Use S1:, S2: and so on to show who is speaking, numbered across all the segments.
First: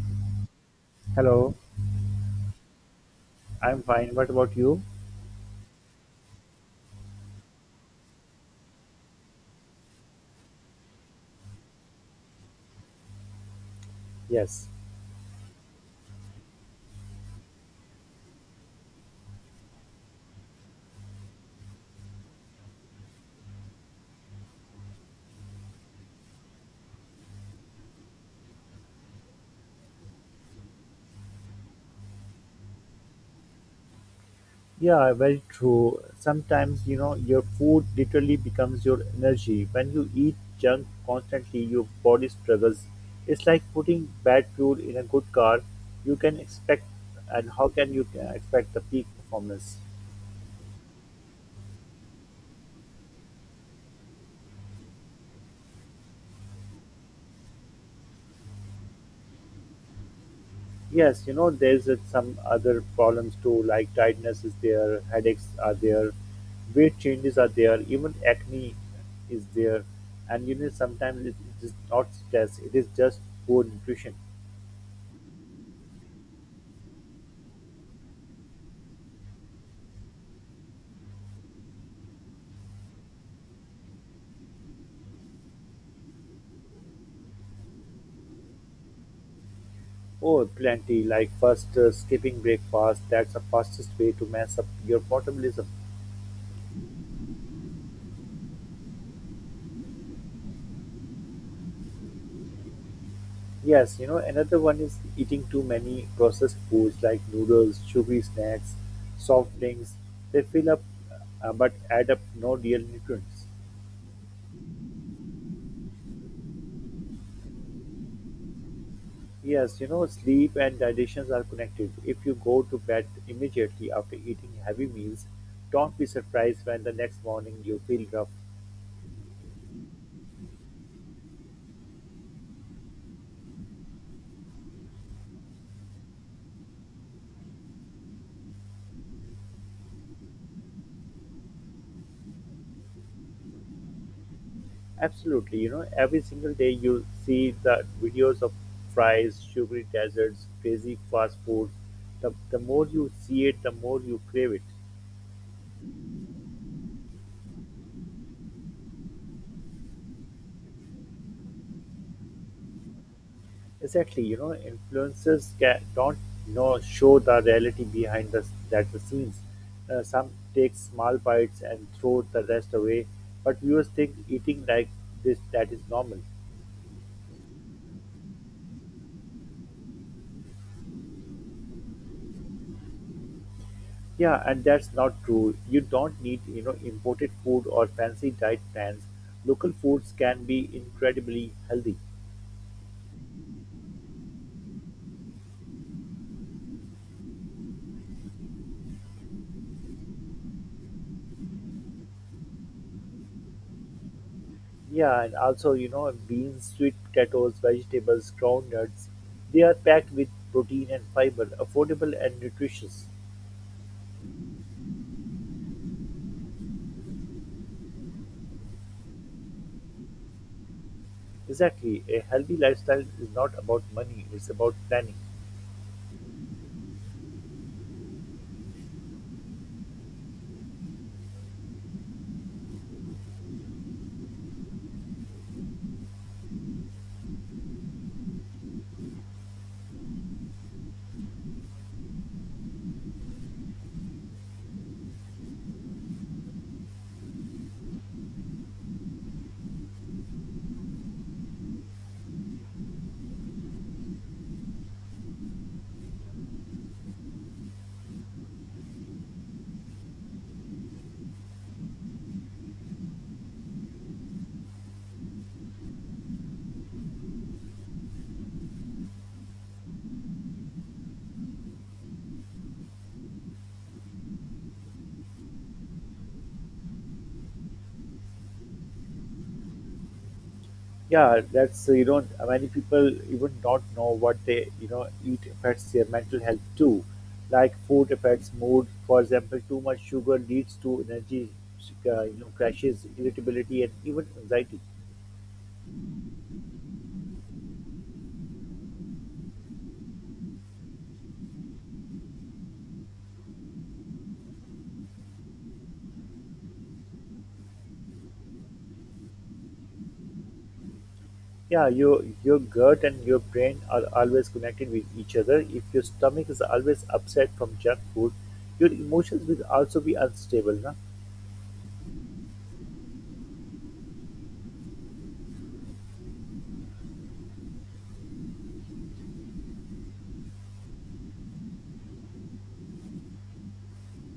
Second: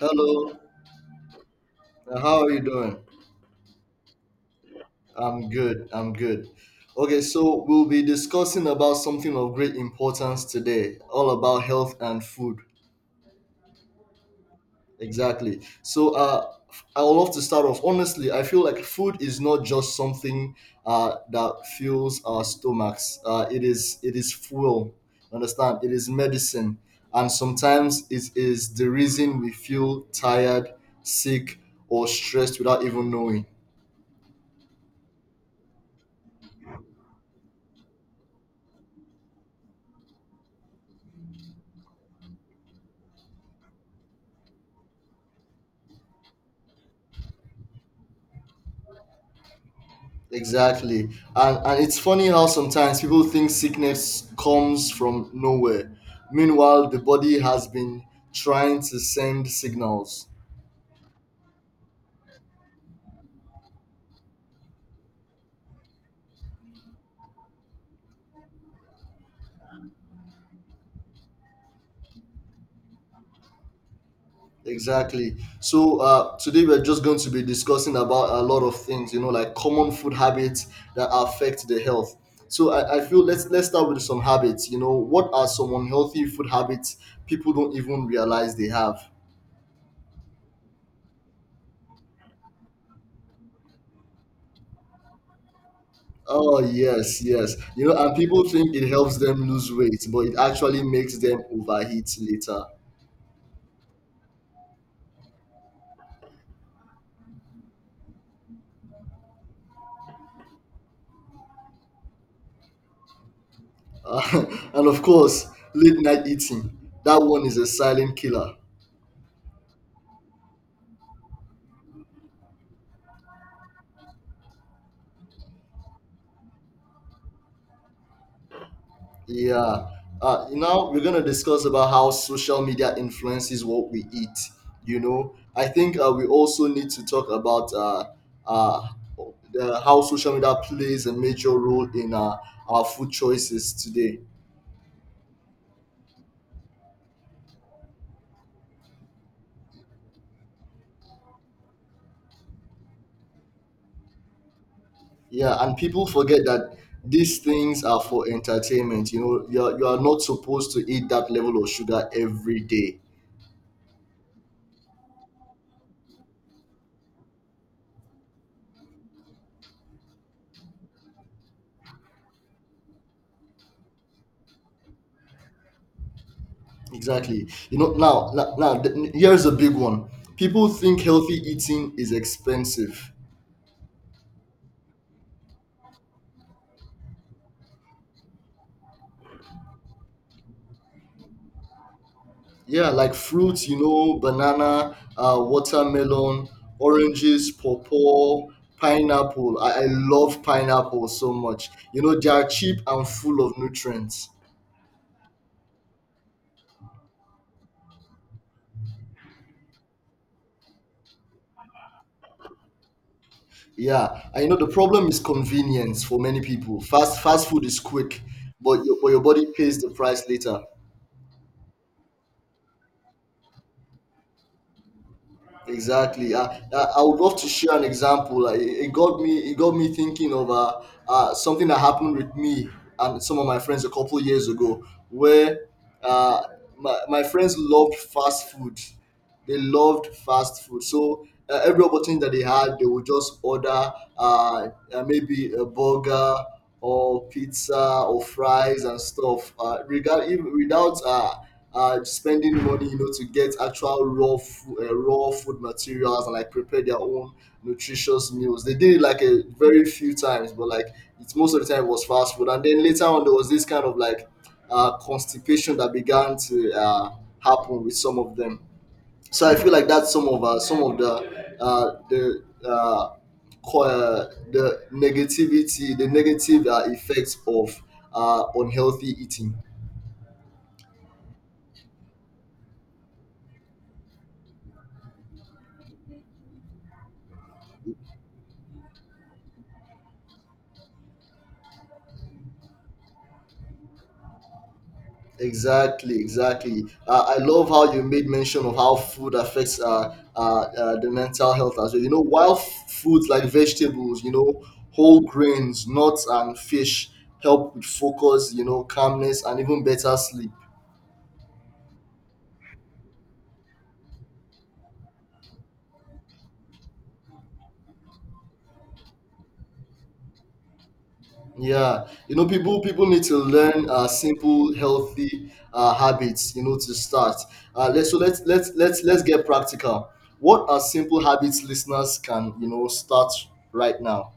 S1: Hello,
S2: Hello,
S1: how are you doing?
S2: I'm fine. What about you?
S1: I'm good. I'm good. Okay, so we'll be discussing about something of great importance today, all about health and food.
S2: Yes.
S1: Exactly. I would love to start off. Honestly, I feel like food is not just something that fuels our stomachs. It is fuel. Understand? It is medicine, and sometimes it is the reason we feel tired, sick, or stressed without even knowing.
S2: Yeah, very true. Sometimes, you know, your food literally becomes your energy. When you eat junk constantly, your body struggles. It's like putting bad fuel in a good car. You can expect, and how can you expect the peak performance?
S1: Exactly. And it's funny how sometimes people think sickness comes from nowhere. Meanwhile, the body has been trying to send signals.
S2: Yes, you know, there's some other problems too, like tiredness is there, headaches are there, weight changes are there, even acne is there. And you know, sometimes it is not stress, it is just poor nutrition.
S1: Exactly. So today we're just going to be discussing about a lot of things, you know, like common food habits that affect the health. So I feel let's start with some habits. You know, what are some unhealthy food habits people don't even realize they have?
S2: Oh, plenty, like first skipping breakfast, that's the fastest way to mess up your metabolism.
S1: Oh yes, yes. You know, and people think it helps them lose weight, but it actually makes them overheat later.
S2: Yes, you know, another one is eating too many processed foods like noodles, sugary snacks, soft drinks. They fill up but add up no real nutrients.
S1: Uh, and of course, late night eating. That one is a silent killer.
S2: Yes, you know, sleep and digestions are connected. If you go to bed immediately after eating heavy meals, don't be surprised when the next morning you feel rough.
S1: Yeah. Now we're gonna discuss about how social media influences what we eat. You know, I think we also need to talk about uh, how social media plays a major role in our food choices today.
S2: Absolutely, you know, every single day you see the videos of fries, sugary desserts, crazy fast food. The more you see it, the more you crave it.
S1: Yeah, and people forget that these things are for entertainment. You are not supposed to eat that level of sugar every day.
S2: Exactly, you know, influencers ca don't know show the reality behind the that the scenes. Some take small bites and throw the rest away, but viewers think eating like this that is normal.
S1: Exactly. You know, here's a big one. People think healthy eating is expensive.
S2: Yeah, and that's not true. You don't need you know imported food or fancy diet plans. Local foods can be incredibly healthy.
S1: Yeah, like fruits, you know, banana, watermelon, oranges, pawpaw, pineapple. I love pineapple so much. You know, they are cheap and full of nutrients.
S2: Yeah, and also you know beans, sweet potatoes, vegetables, groundnuts. They are packed with protein and fiber, affordable and nutritious.
S1: Yeah, I know the problem is convenience for many people. Fast food is quick, but your body pays the price later.
S2: Exactly. A healthy lifestyle is not about money, it's about planning.
S1: Exactly. I would love to share an example. Like, it got me. It got me thinking of something that happened with me and some of my friends a couple years ago, where uh, my friends loved fast food. They loved fast food. So every opportunity that they had, they would just order maybe a burger or pizza or fries and stuff. Regard even without spending money, you know, to get actual raw food materials and like prepare their own nutritious meals. They did it like a very few times, but like it's most of the time it was fast food. And then later on, there was this kind of like constipation that began to happen with some of them. So I feel like that's some of the co- the negativity, the negative effects of unhealthy eating.
S2: Yeah, that's you know many people even don't know what they you know eat affects their mental health too, like food affects mood. For example, too much sugar leads to energy you know crashes, irritability, and even anxiety.
S1: Exactly, exactly. I love how you made mention of how food affects the mental health as well. You know, while foods like vegetables, you know, whole grains, nuts, and fish help with focus, you know, calmness, and even better sleep.
S2: Yeah, your gut and your brain are always connected with each other. If your stomach is always upset from junk food, your emotions will also be unstable. Na?
S1: Yeah, you know, people need to learn simple, healthy habits. You know, to start. Let's so let's get practical. What are simple habits listeners can you know start right now?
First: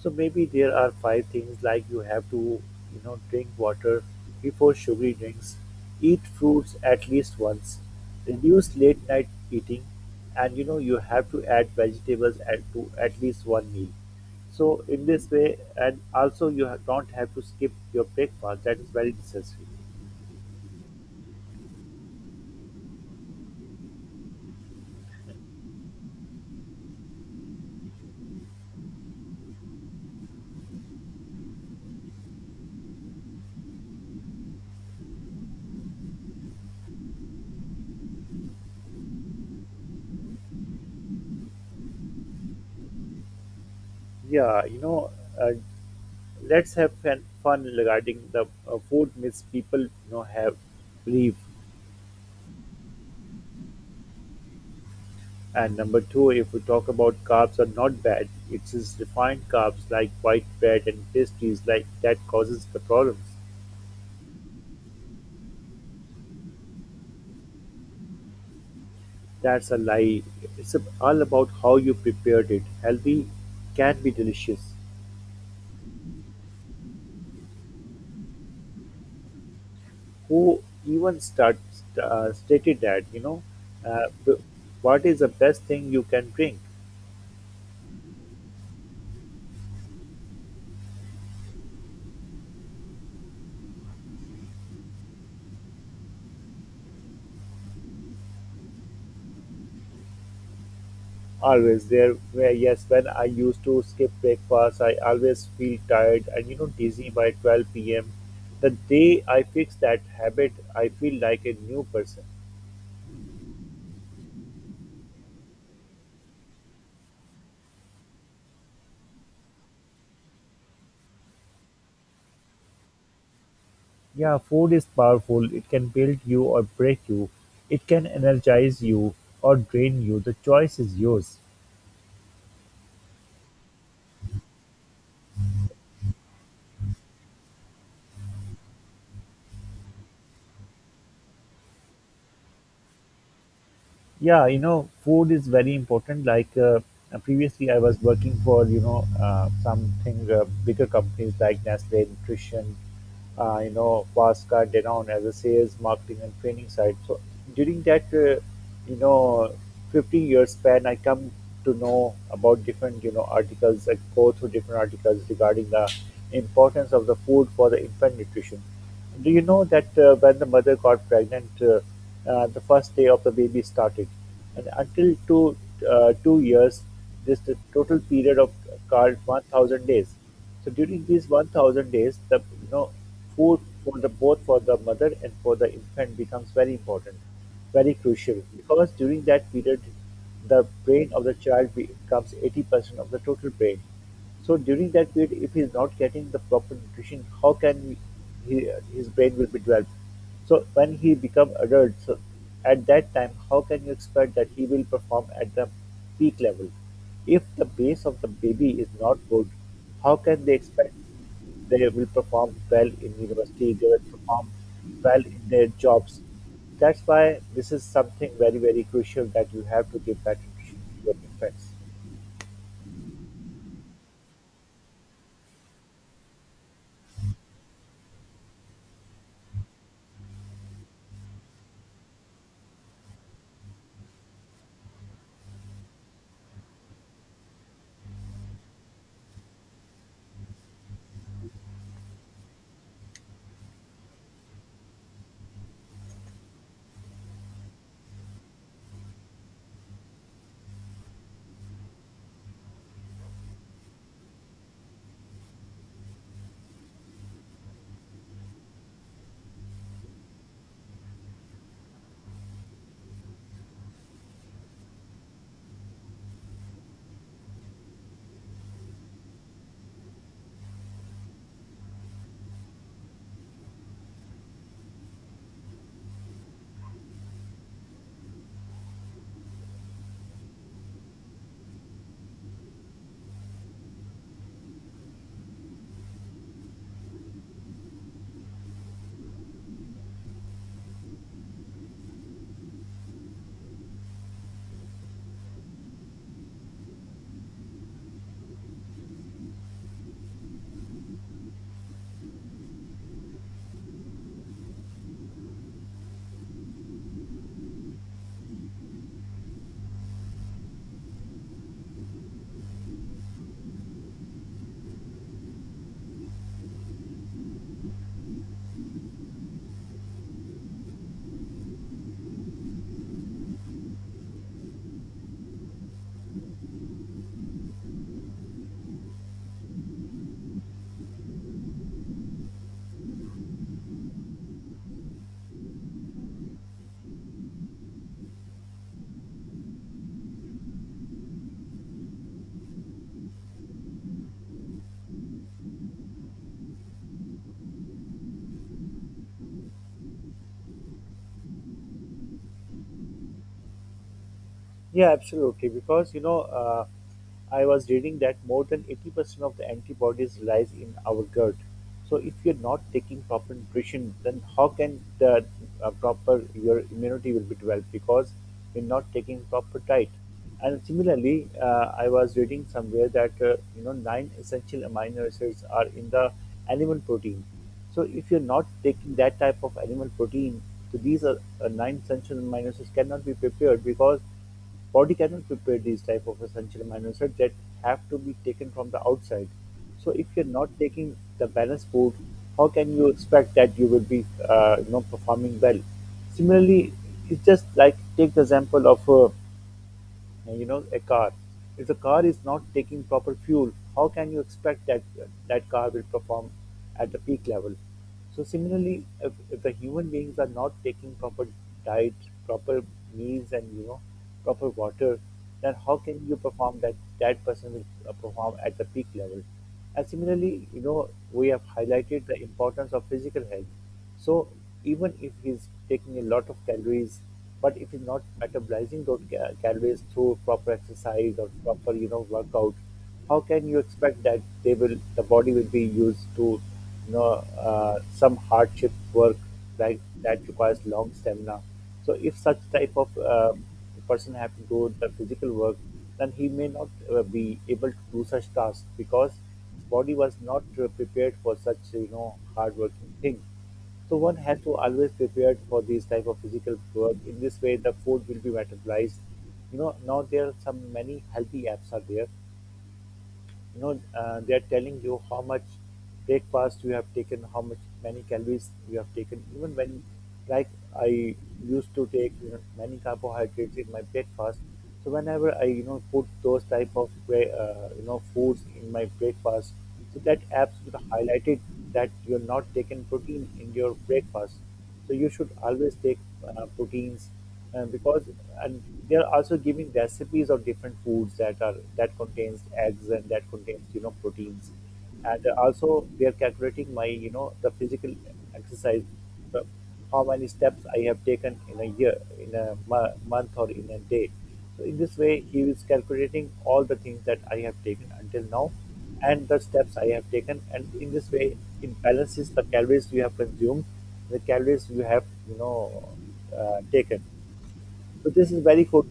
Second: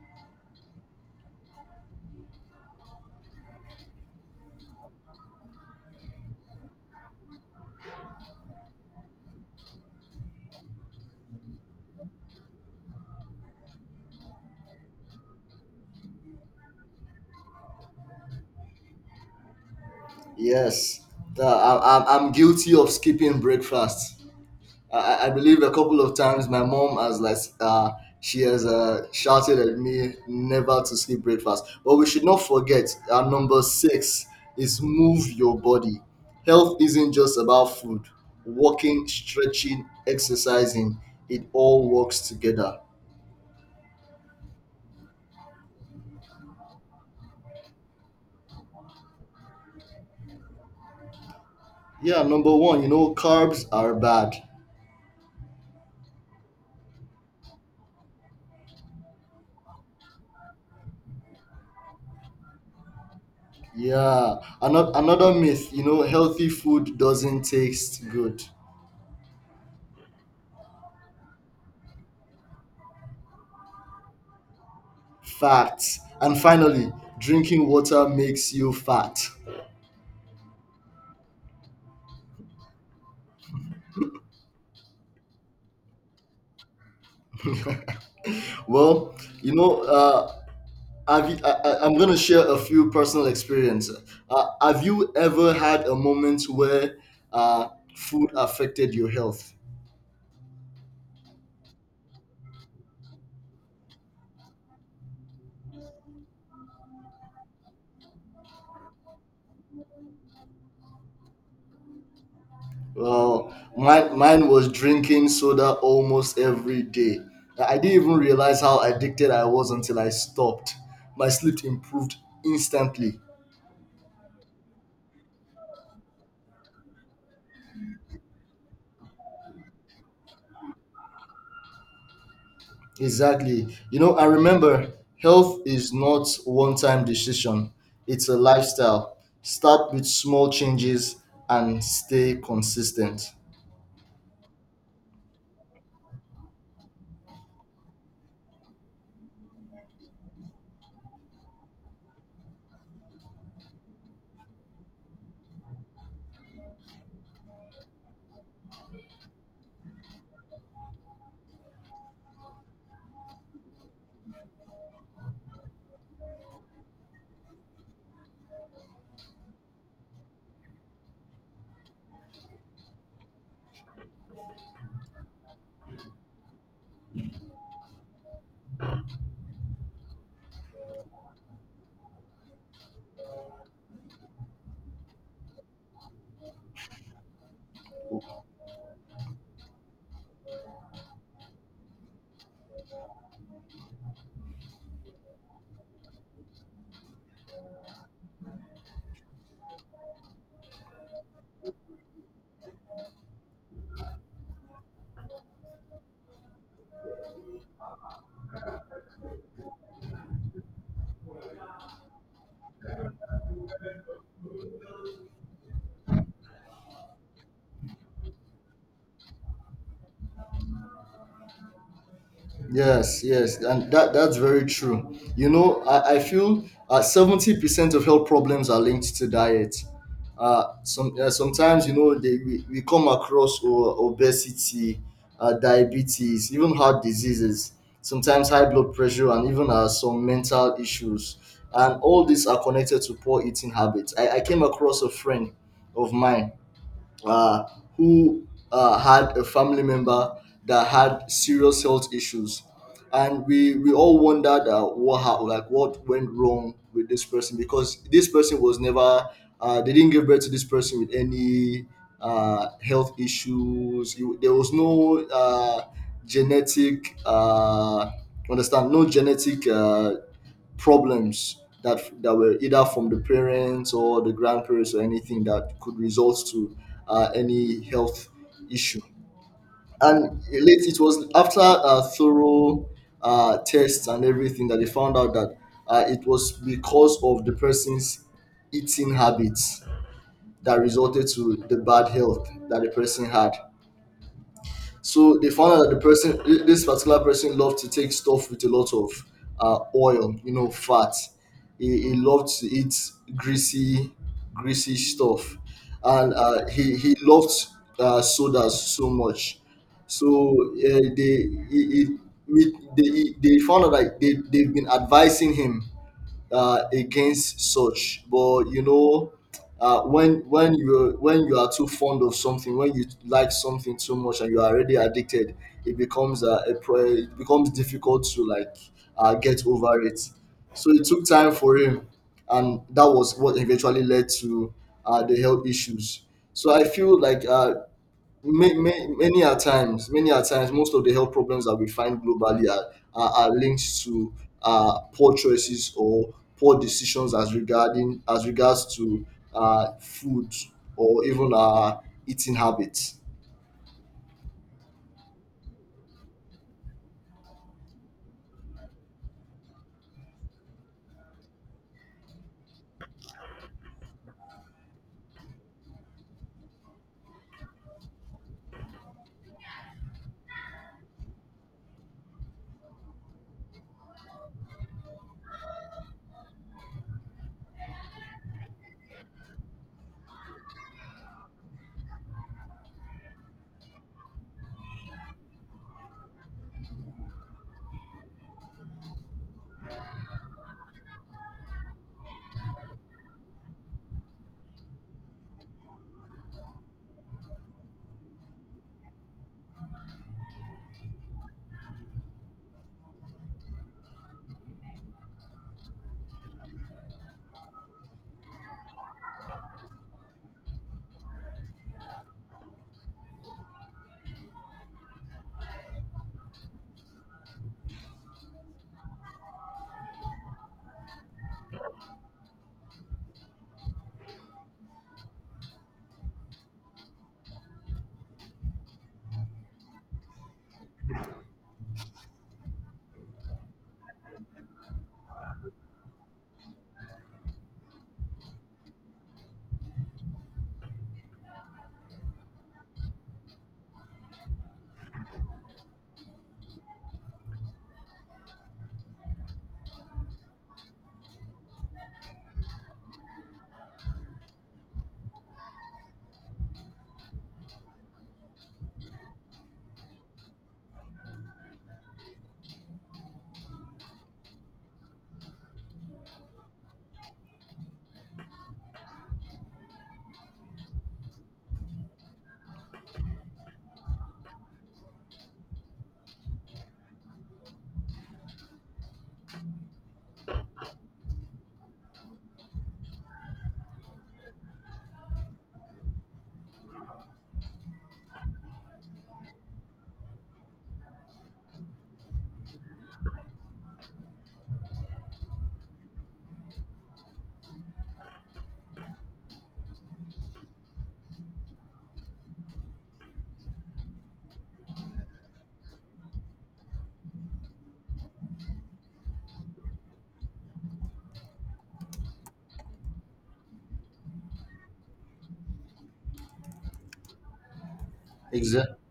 S2: So maybe there are five things like you have to, you know, drink water before sugary drinks, eat fruits at least once, reduce late night eating, and you know you have to add vegetables at to at least one meal. So in this way, and also you ha- don't have to skip your breakfast. That is very necessary.
S1: Yes. I'm guilty of skipping breakfast. I believe a couple of times my mom has she has shouted at me never to skip breakfast. But we should not forget our number six is move your body. Health isn't just about food. Walking, stretching, exercising, it all works together.
S2: Yeah, you know, uh, let's have fun, fun regarding the food myths people you know have believe.
S1: Yeah, number one, you know, carbs are bad.
S2: And number two, if we talk about carbs are not bad, it's refined carbs like white bread and pastries like that causes the problems.
S1: Yeah, another myth, you know, healthy food doesn't taste good.
S2: That's a lie. It's all about how you prepared it. Healthy can be delicious.
S1: Facts. And finally, drinking water makes you fat.
S2: Who even start, stated that, you know? Uh, what is the best thing you can drink?
S1: Well, you know, uh, I'm going to share a few personal experiences. Have you ever had a moment where uh, food affected your health?
S2: Always there where yes, when I used to skip breakfast, I always feel tired and you know dizzy by 12 p.m. The day I fix that habit, I feel like a new person.
S1: Well, mine was drinking soda almost every day. I didn't even realize how addicted I was until I stopped. My sleep improved instantly.
S2: Yeah, food is powerful. It can build you or break you. It can energize you or drain you. The choice is yours.
S1: Exactly. You know, I remember health is not one time decision, it's a lifestyle. Start with small changes and stay consistent.
S2: Yeah, you know, food is very important. Like previously I was working for you know something bigger companies like Nestle Nutrition, you know Pasca Denon, as a sales marketing and training side. So during that you know 15 years span, I come to know about different you know articles. I go through different articles regarding the importance of the food for the infant nutrition. Do you know that when the mother got pregnant, the first day of the baby started, and until 2 years, this the total period of called 1,000 days. So during these 1,000 days, the you know food for the both for the mother and for the infant becomes very important, very crucial, because during that period, the brain of the child becomes 80% of the total brain. So during that period, if he's not getting the proper nutrition, how can he his brain will be developed? So when he become adult, so at that time, how can you expect that he will perform at the peak level? If the base of the baby is not good, how can they expect they will perform well in university, they will perform well in their jobs? That's why this is something very, very crucial that you have to give that nutrition to your infants.
S1: Yes, yes, and that that's very true. You know, I feel 70% of health problems are linked to diet. Sometimes you know we come across obesity, diabetes, even heart diseases. Sometimes high blood pressure and even some mental issues, and all these are connected to poor eating habits. I came across a friend of mine uh, who had a family member that had serious health issues, and we all wondered what how, like what went wrong with this person because this person was never they didn't give birth to this person with any health issues. You, there was no genetic. Understand no genetic problems that were either from the parents or the grandparents or anything that could result to any health issue. And late it was after a thorough tests and everything that they found out that it was because of the person's eating habits that resulted to the bad health that the person had. So they found out that this particular person, loved to take stuff with a lot of oil, you know, fat. He loved to eat greasy, greasy stuff, and he loved sodas so much. So they he, we, they he- they found out that they've been advising him against such but you know when you are too fond of something when you like something too much and you are already addicted, it becomes it becomes difficult to like get over it. So it took time for him, and that was what eventually led to the health issues. So I feel like many a times, most of the health problems that we find globally are linked to poor choices or poor decisions as regards to food or even our eating habits.
S2: Yeah, absolutely. Because you know, I was reading that more than 80% of the antibodies lies in our gut. So if you're not taking proper nutrition, then how can the proper your immunity will be developed, because you're not taking proper diet. And similarly, I was reading somewhere that you know nine essential amino acids are in the animal protein. So if you're not taking that type of animal protein, so these are nine essential amino acids cannot be prepared, because body cannot prepare these type of essential amino acids that have to be taken from the outside. So if you're not taking the balanced food, how can you expect that you will be you know performing well? Similarly, it's just like take the example of you know a car. If the car is not taking proper fuel, how can you expect that that car will perform at the peak level? So similarly, if the human beings are not taking proper diet, proper meals, and you know proper water, then how can you perform that that person will perform at the peak level? And similarly, you know, we have highlighted the importance of physical health. So even if he's taking a lot of calories, but if he's not metabolizing those ca- calories through proper exercise or proper, you know, workout, how can you expect that they will, the body will be used to, you know, some hardship work like that requires long stamina. So if such type of person have to do the physical work, then he may not be able to do such tasks, because body was not prepared for such you know hard working thing. So one has to always prepare for these type of physical work. In this way the food will be metabolized. You know, now there are some many healthy apps are there. You know they are telling you how much breakfast you have taken, how much many calories you have taken. Even when like I used to take you know many carbohydrates in my breakfast, so whenever I you know put those type of you know foods in my breakfast, so that apps will highlighted that you're not taking protein in your breakfast. So you should always take proteins, because and they are also giving recipes of different foods that are that contains eggs and that contains you know proteins, and also they are calculating my you know the physical exercise, the, how many steps I have taken in a year, in a mo- month, or in a day. So in this way, he is calculating all the things that I have taken until now, and the steps I have taken, and in this way, it balances the calories you have consumed the calories you have, you know, taken. So this is very
S1: Exactly.
S2: good.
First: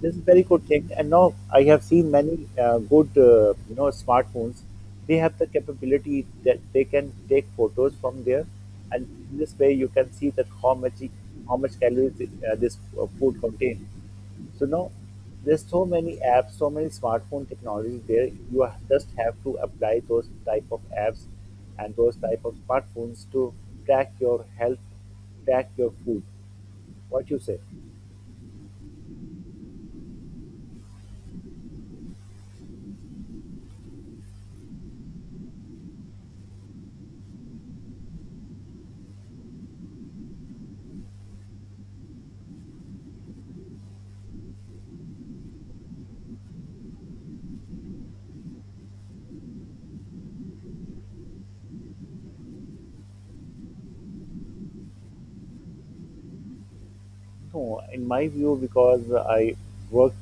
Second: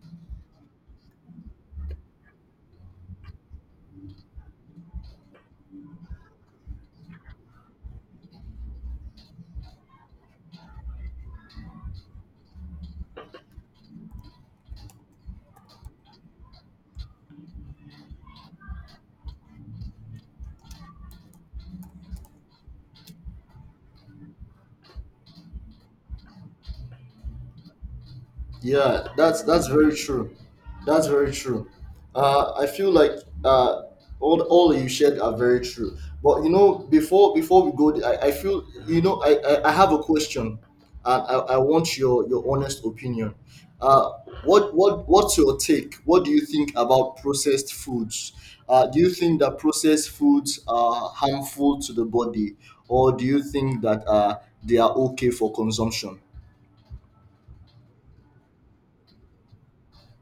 S2: This is very good thing. And now I have seen many good, you know, smartphones. They have the capability that they can take photos from there, and in this way you can see that how much calories this food contains. So now there's so many apps, so many smartphone technologies there. You ha- just have to apply those type of apps and those type of smartphones to track your health, track your food. What you say?
S1: Yeah, that's very true. That's very true. I feel like uh, all you shared are very true. But you know, before we go, I feel you know I have a question, and I want your honest opinion. Uh, what's your take? What do you think about processed foods? Do you think that processed foods are harmful to the body, or do you think that they are okay for consumption?
S2: No, in my view, because I work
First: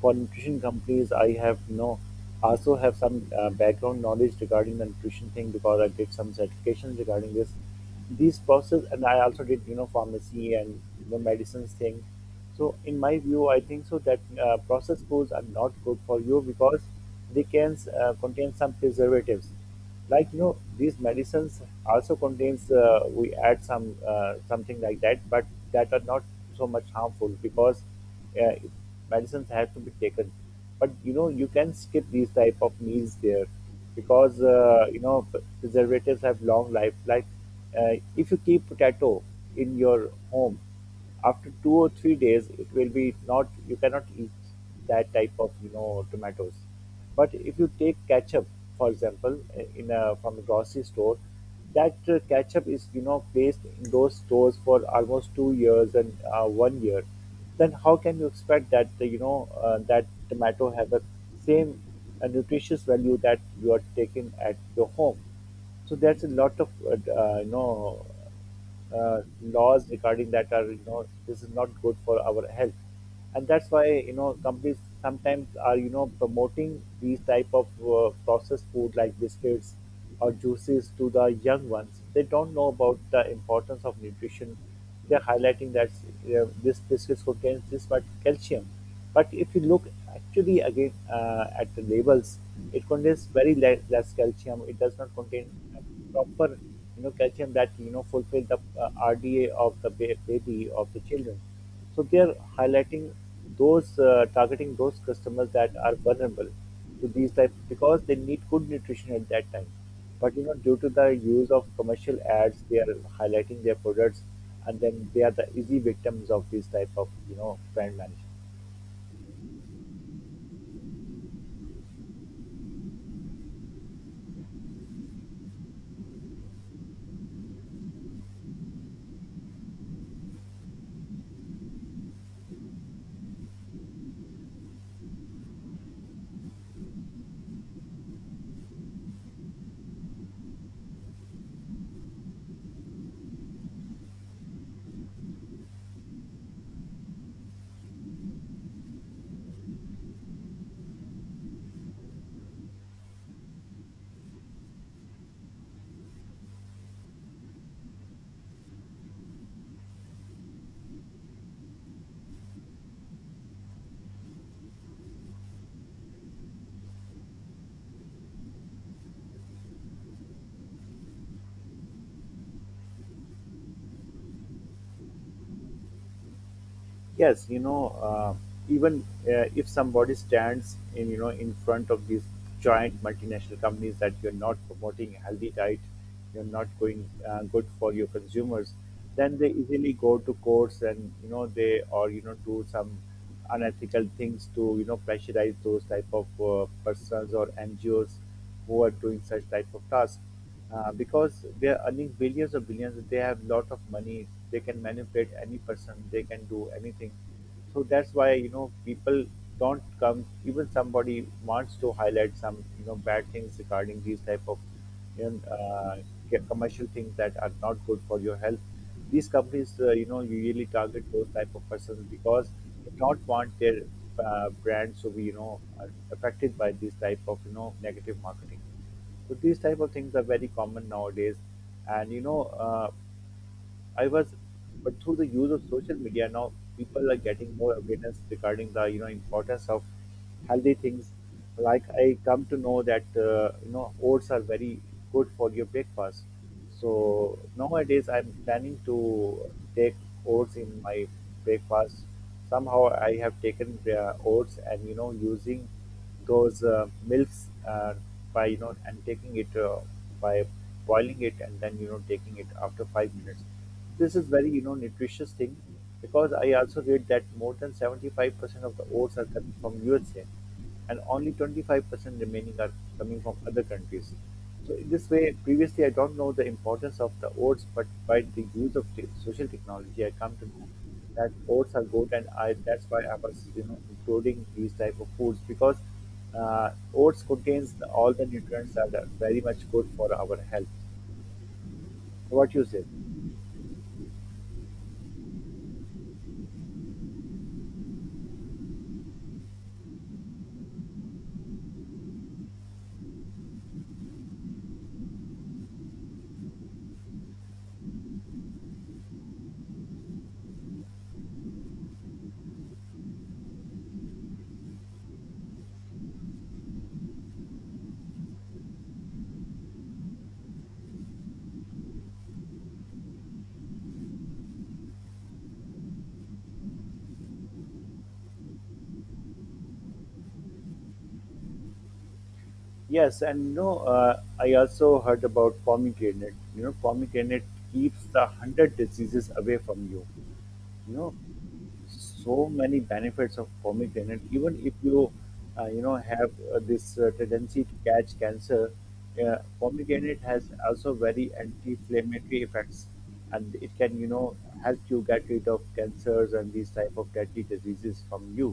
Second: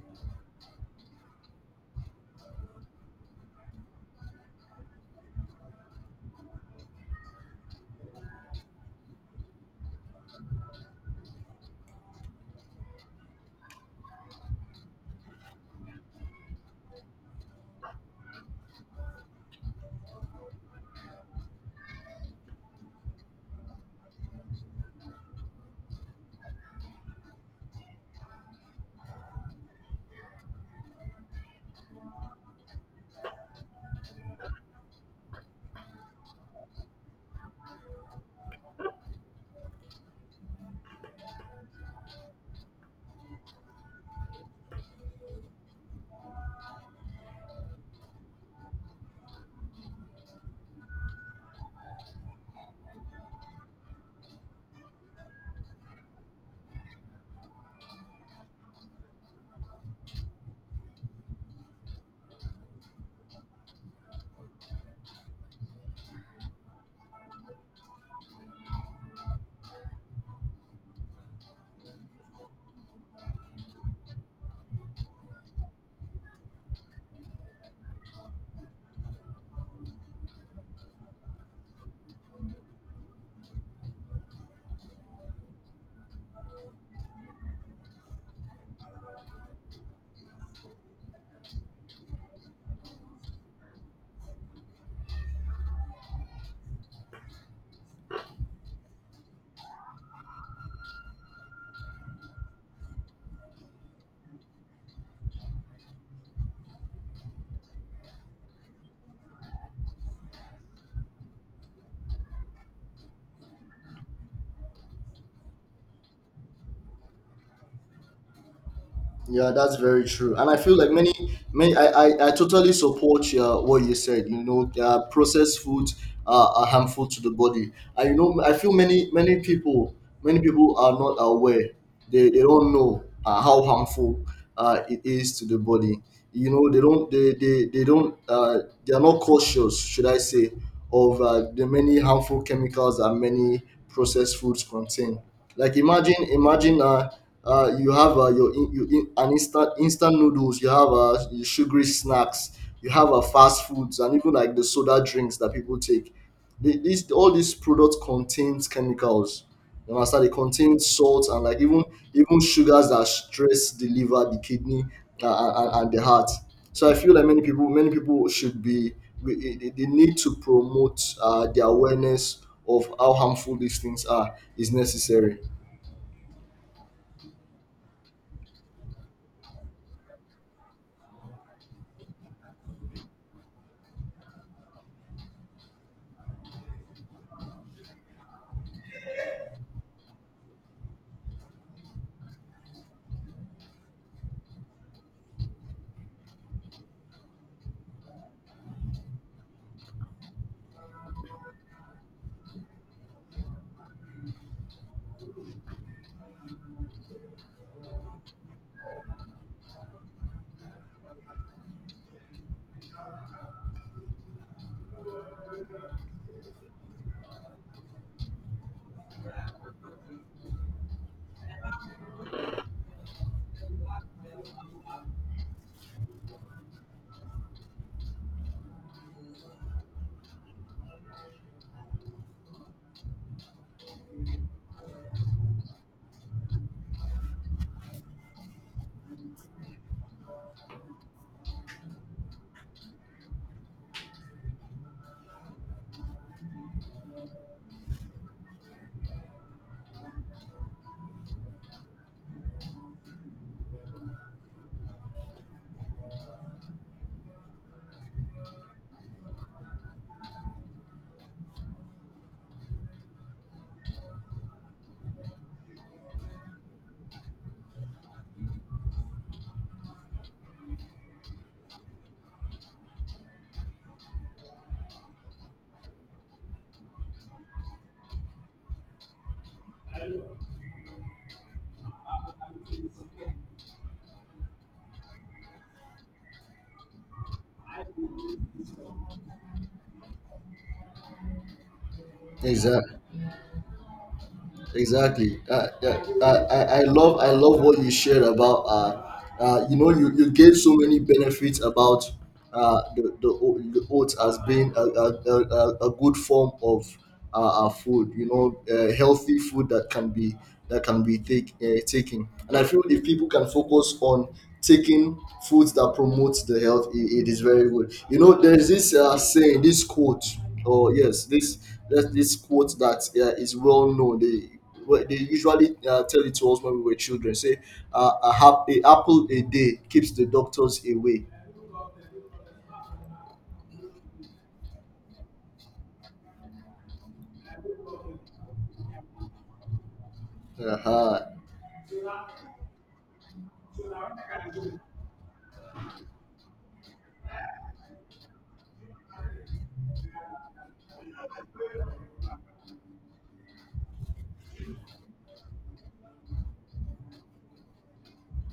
S2: for nutrition companies, I have no also have some background knowledge regarding the nutrition thing, because I did some certifications regarding this these process, and I also did you know pharmacy and you know medicines thing. So in my view, I think so that processed foods are not good for you because they can contain some preservatives like you know these medicines also contains we add some something like that, but that are not so much harmful because uh, medicines have to be taken. But you know, you can skip these type of meals there because you know, preservatives have long life. Like if you keep potato in your home after 2 or 3 days it will be not, you cannot eat that type of you know tomatoes. But if you take ketchup for example, in a from a grocery store, that ketchup is you know placed in those stores for almost 2 years and 1 year, then how can you expect that you know, that tomato have a same nutritious value that you are taking at your home? So there's a lot of you know, laws regarding that, are you know, this is not good for our health. And that's why, you know, companies sometimes are you know promoting these type of processed food like biscuits or juices to the young ones. They don't know about the importance of nutrition. They're highlighting that this biscuits contains this much calcium, but if you look actually again at the labels, it contains very less calcium. It does not contain proper you know calcium that you know fulfill the RDA of the baby of the children. So they are highlighting those, targeting those customers that are vulnerable to these types because they need good nutrition at that time. But you know, due to the use of commercial ads, they are highlighting their products, and then they are the easy victims of these type of you know brand management.
S1: Yeah, that's very true, and I feel like I totally support what you said. You know, processed foods are harmful to the body. And you know, I feel many people are not aware. They don't know how harmful it is to the body. You know, they don't. They are not cautious, should I say, of the many harmful chemicals that many processed foods contain. Like imagine. You have your in, you in, an instant noodles. You have your sugary snacks. You have fast foods and even like the soda drinks that people take. This all these products contains chemicals. You understand? They contain salt and like even sugars that stress the liver, the kidney, and the heart. So I feel like many people should be they need to promote the awareness of how harmful these things are is necessary.
S2: Yes, you know, even if somebody stands in you know in front of these giant multinational companies that you're not promoting healthy diet, you're not going good for your consumers, then they easily go to courts and you know they, or you know do some unethical things to you know pressurize those type of persons or NGOs who are doing such type of tasks, because they are earning billions of billions, they have lot of money, they can manipulate any person, they can do anything. So that's why you know people don't come, even somebody wants to highlight some you know bad things regarding these type of you know, get commercial things that are not good for your health. These companies, you know, usually target those type of persons because they don't want their brands to be, you know, affected by this type of, you know, negative marketing. So these type of things are very common nowadays, and you know, I was, but through the use of social media now, people are getting more awareness regarding the you know importance of healthy things. Like, I come to know that you know oats are very good for your breakfast. So nowadays I'm planning to take oats in my breakfast. Somehow I have taken oats and you know using those milks, by you know and taking it by boiling it and then you know taking it after 5 minutes. This is very you know nutritious thing because I also read that more than 75% of the oats are coming from USA, and only 25% remaining are coming from other countries. So in this way, previously I don't know the importance of the oats, but by the use of social technology, I come to know that oats are good, and I that's why I was you know including these type of foods because oats contains the, all the nutrients that are very much good for our health. What you say?
S1: Exactly. Exactly. I love what you shared about. You gave so many benefits about the oats as being a good form of food. You know, healthy food that can be taken. And I feel if people can focus on taking foods that promotes the health, it is very good. You know, there's this saying, this quote. Oh yes, this quote that is well known. They Well, they usually tell it to us when we were children. Say, a apple a day keeps the doctors away.
S2: Yes, and no, I also heard about pomegranate. You know, pomegranate keeps the hundred diseases away from you. You know,
S1: Uh-huh.
S2: so many benefits of pomegranate. Even if you you know have this tendency to catch cancer, pomegranate has also very anti-inflammatory effects, and it can you know help you get rid of cancers and these type of deadly diseases from you.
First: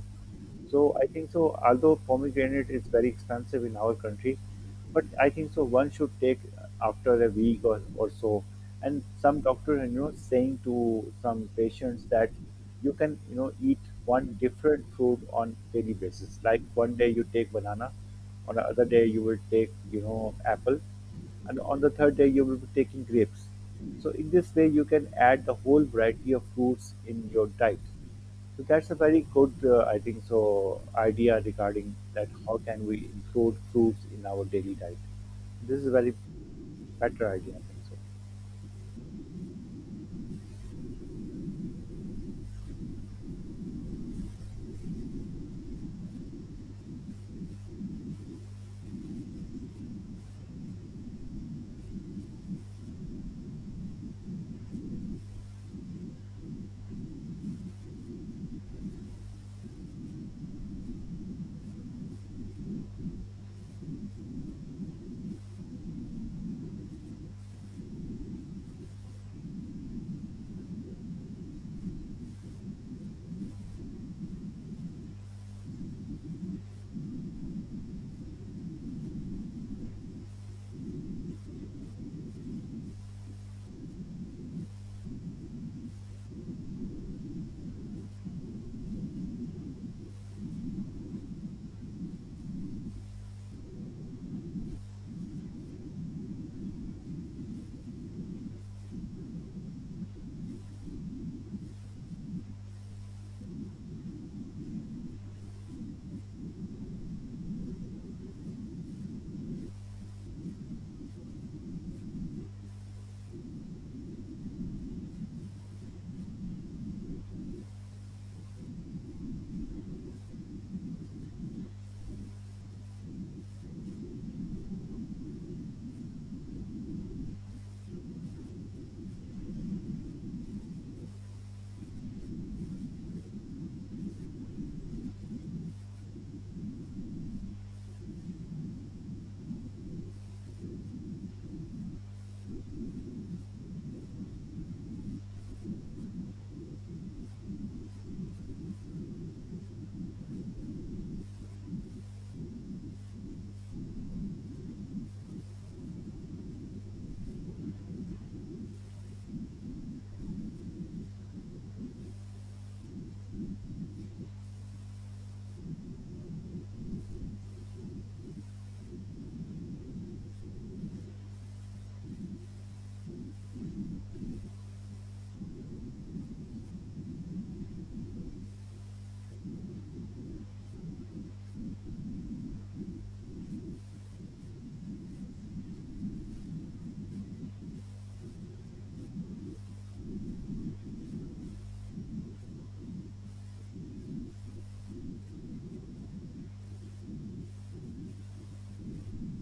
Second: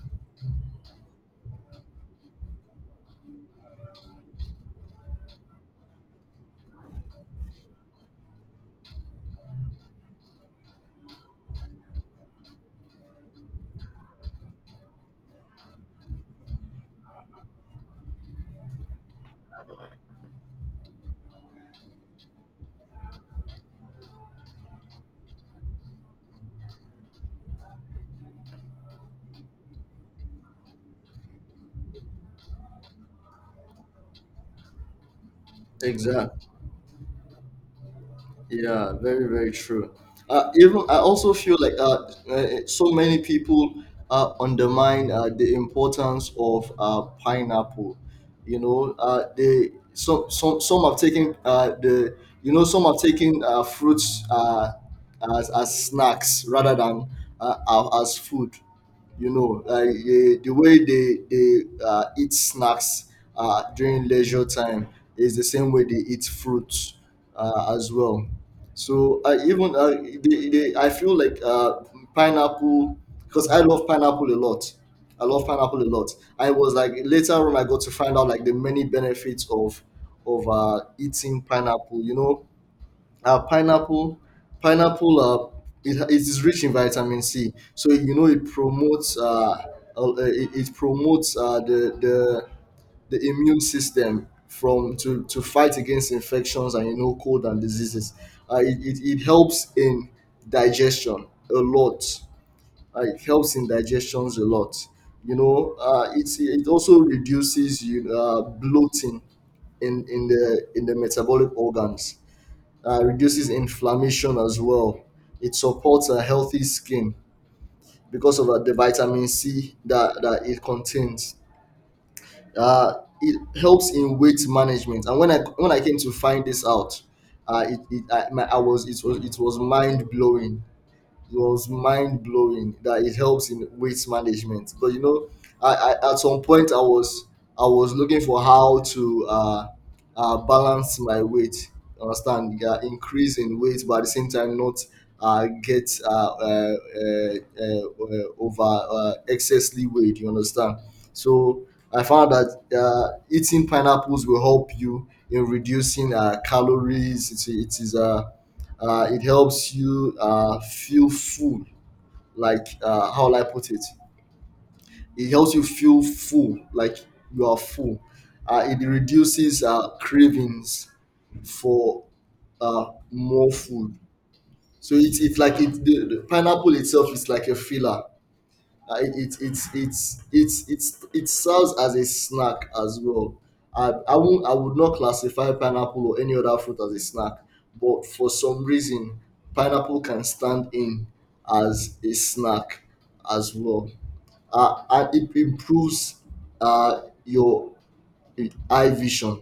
S2: So I think so, although pomegranate is very expensive in our country, but I think so one should take after a week or so. And some doctor, you know, saying to some patients that you can, you know, eat one different fruit on daily basis. Like, one day you take banana, on the other day you will take, you know, apple, and on the third day you will be taking grapes. So in this way you can add the whole variety of fruits in your diet. So that's a very good, I think so, idea regarding that how can we include fruits in our daily diet. This is a very
S1: Exactly.
S2: better idea, I think so.
S1: Yeah, very, very true. Even I also feel like so many people undermine the importance of pineapple. You know, they some have taken the you know some have taken fruits, as snacks rather than as food, you know, like the way they eat snacks during leisure time is the same way they eat fruits as well. So I even I feel like pineapple, because I love pineapple a lot. I love pineapple a lot. I was like, later on I got to find out like the many benefits of eating pineapple. Uh, pineapple. It is rich in vitamin C, so you know it promotes it promotes the the immune system from to fight against infections and, you know, cold and diseases. It helps in digestion a lot. It helps in digestions a lot, you know. It also reduces you bloating in the metabolic organs. Reduces inflammation as well. It supports a healthy skin because of the vitamin C that it contains. Uh, it helps in weight management. And when I came to find this out, it, it I, my, I was it was it was mind blowing. It was mind blowing that it helps in waste management. But you know, I, I at some point I was looking for how to balance my weight. Understand? Yeah, increase in weight, but at the same time not get over excessively weight. You understand? So I found that eating pineapples will help you in reducing calories. It is a it helps you feel full, like how will I put it? It helps you feel full, like you are full. It reduces cravings for more food. So it's like the pineapple itself is like a filler. It, it, it's it serves as a snack as well. I would not classify pineapple or any other fruit as a snack, but for some reason, pineapple can stand in as a snack as well. And it improves your eye vision.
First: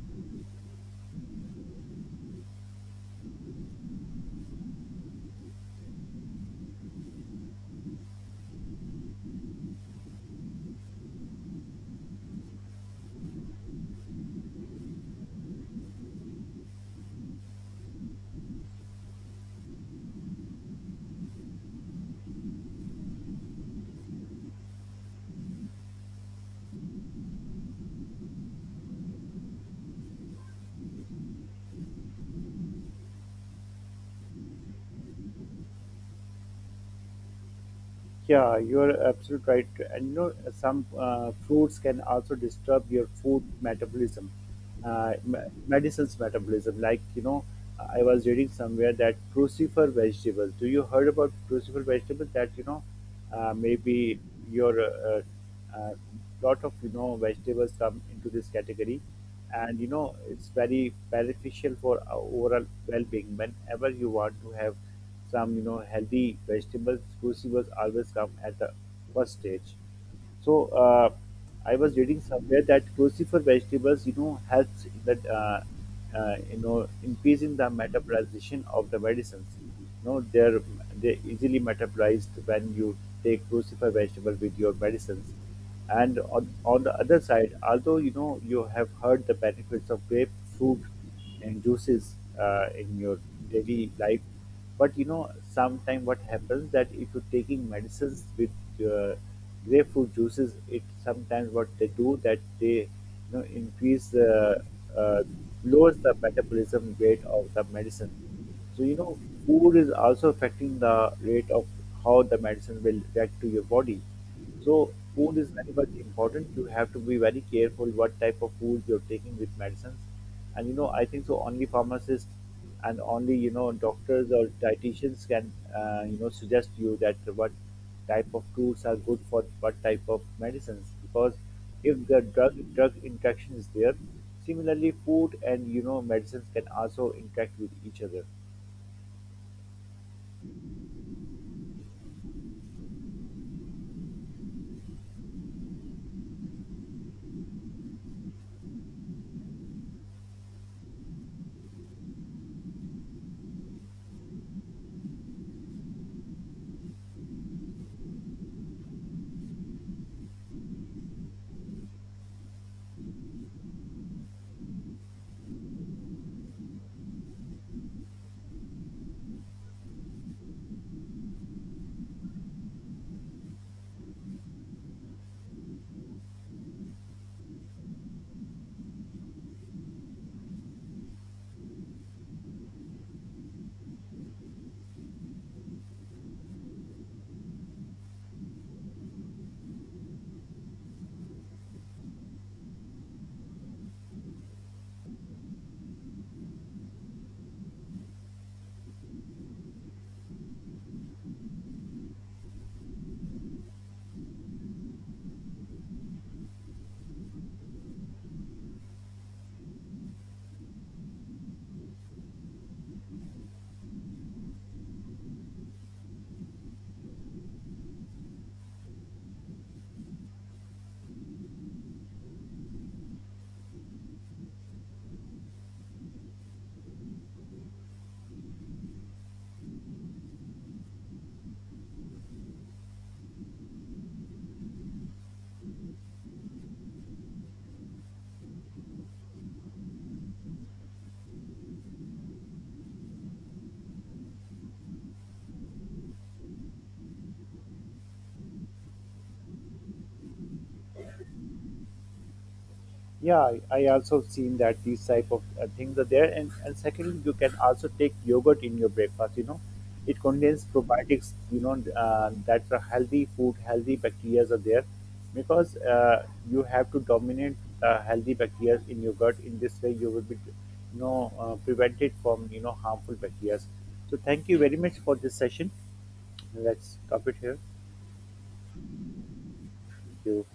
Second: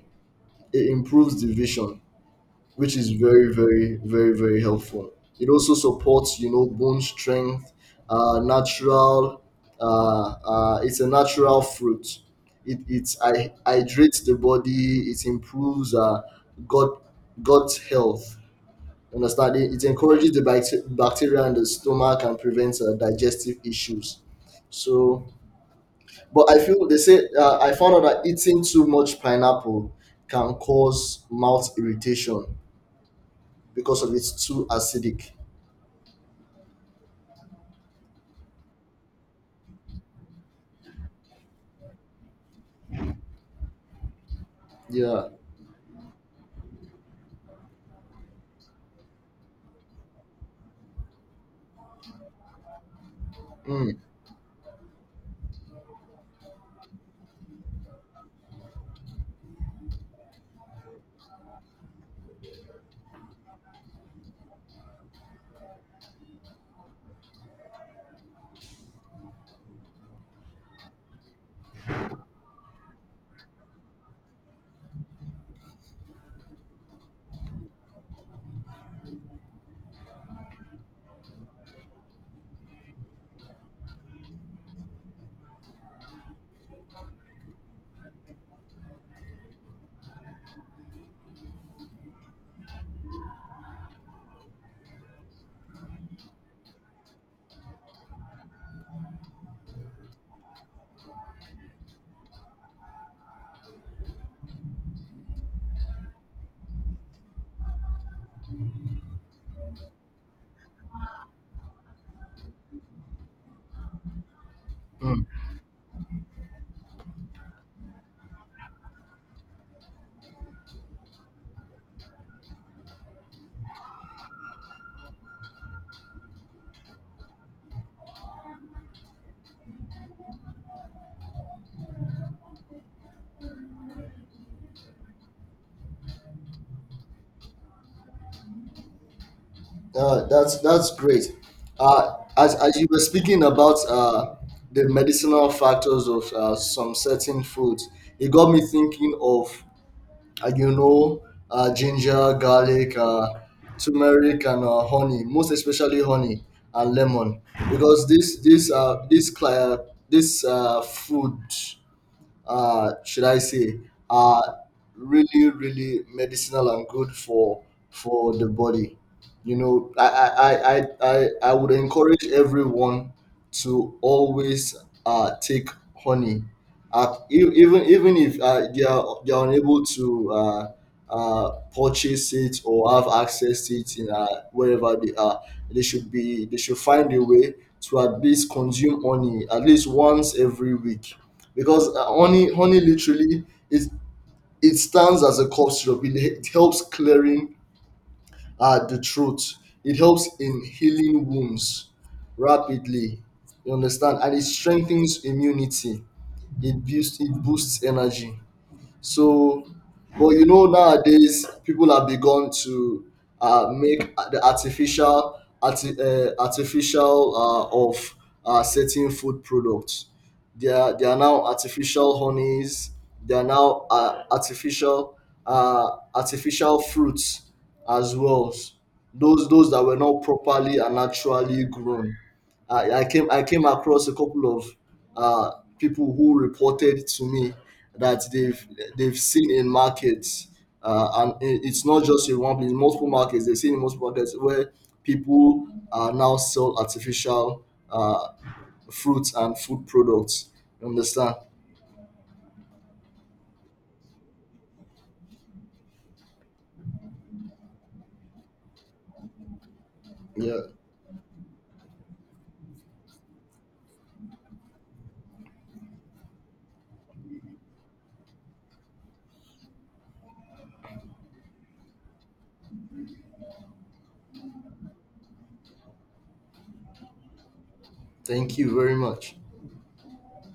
S1: It improves the vision, which is very, very, very, very helpful. It also supports, you know, bone strength, natural. It's a natural fruit. It it's I hydrates the body. It improves gut gut health. Understand? It encourages the bacteria in the stomach and prevents digestive issues. So, but I feel they say I found out that eating too much pineapple can cause mouth irritation because of it's too acidic.
S2: Yeah, you're absolutely right. And you know, some fruits can also disturb your food metabolism, uh,
S1: Yeah.
S2: me- medicines metabolism. Like you know, I was reading somewhere that crucifer vegetables. Do you heard about crucifer vegetables? That you know,
S1: Mm.
S2: maybe your uh, lot of you know vegetables come into this category, and you know it's very beneficial for our overall well-being. Whenever you want to have some you know healthy vegetables, crucibles always come at the first stage. So I was reading somewhere that crucifer vegetables, you know, helps in that you know increasing the metabolization of the medicines. No, they're easily metabolized when you take crucifer vegetable with your medicines. And on the other side, although you know you have heard the benefits of grapefruit and juices in your daily life, but you know sometimes what happens that if you're taking medicines with uh, grapefruit juices, it sometimes, what they do that they you know increase the uh, lowers the metabolism rate of the medicine. So you know, food is also affecting the rate of how the medicine will react to your body. So food is very much important. You have to be very careful what type of food you're taking with medicines. And you know, I think so only pharmacists and only you know doctors or dietitians can you know suggest you that what type of foods are good for what type of medicines, because if the drug interaction is there, similarly food and you know medicines can also interact with each other.
S1: That's great. As you were speaking about the medicinal factors of some certain foods, it got me thinking of, you know, ginger, garlic, turmeric, and honey, most especially honey and lemon, because this food, should I say, are really, really medicinal and good for the body. You know, I would encourage everyone to always take honey. Even if they are unable to purchase it or have access to it in wherever they are, they should find a way to at least consume honey at least once every week, because honey literally is it stands as a cough syrup. It helps clearing the throat. It helps in healing wounds rapidly, you understand, and it strengthens immunity. It boosts energy. So, but you know, nowadays people have begun to make the artificial of certain food products. They are now artificial honeys. They are now artificial, uh, artificial fruits as well. Those that were not properly and naturally grown. I came across a couple of uh, people who reported to me that they've seen in markets, and it's not just in one place, multiple markets. They've seen in multiple markets where people now sell artificial uh, fruits and food products. You understand?
S2: Yeah, I also seen that these type of things are there. And secondly, you can also take yogurt in your breakfast, you know. It
S1: Yeah.
S2: contains probiotics, you know, that are healthy food, healthy bacteria are there, because you have to dominate healthy bacteria in your gut. In this way you will be you know prevented from you know harmful bacteria. So thank you very much for this session. Let's stop it here.
S1: Thank you very much.
S2: Thank you.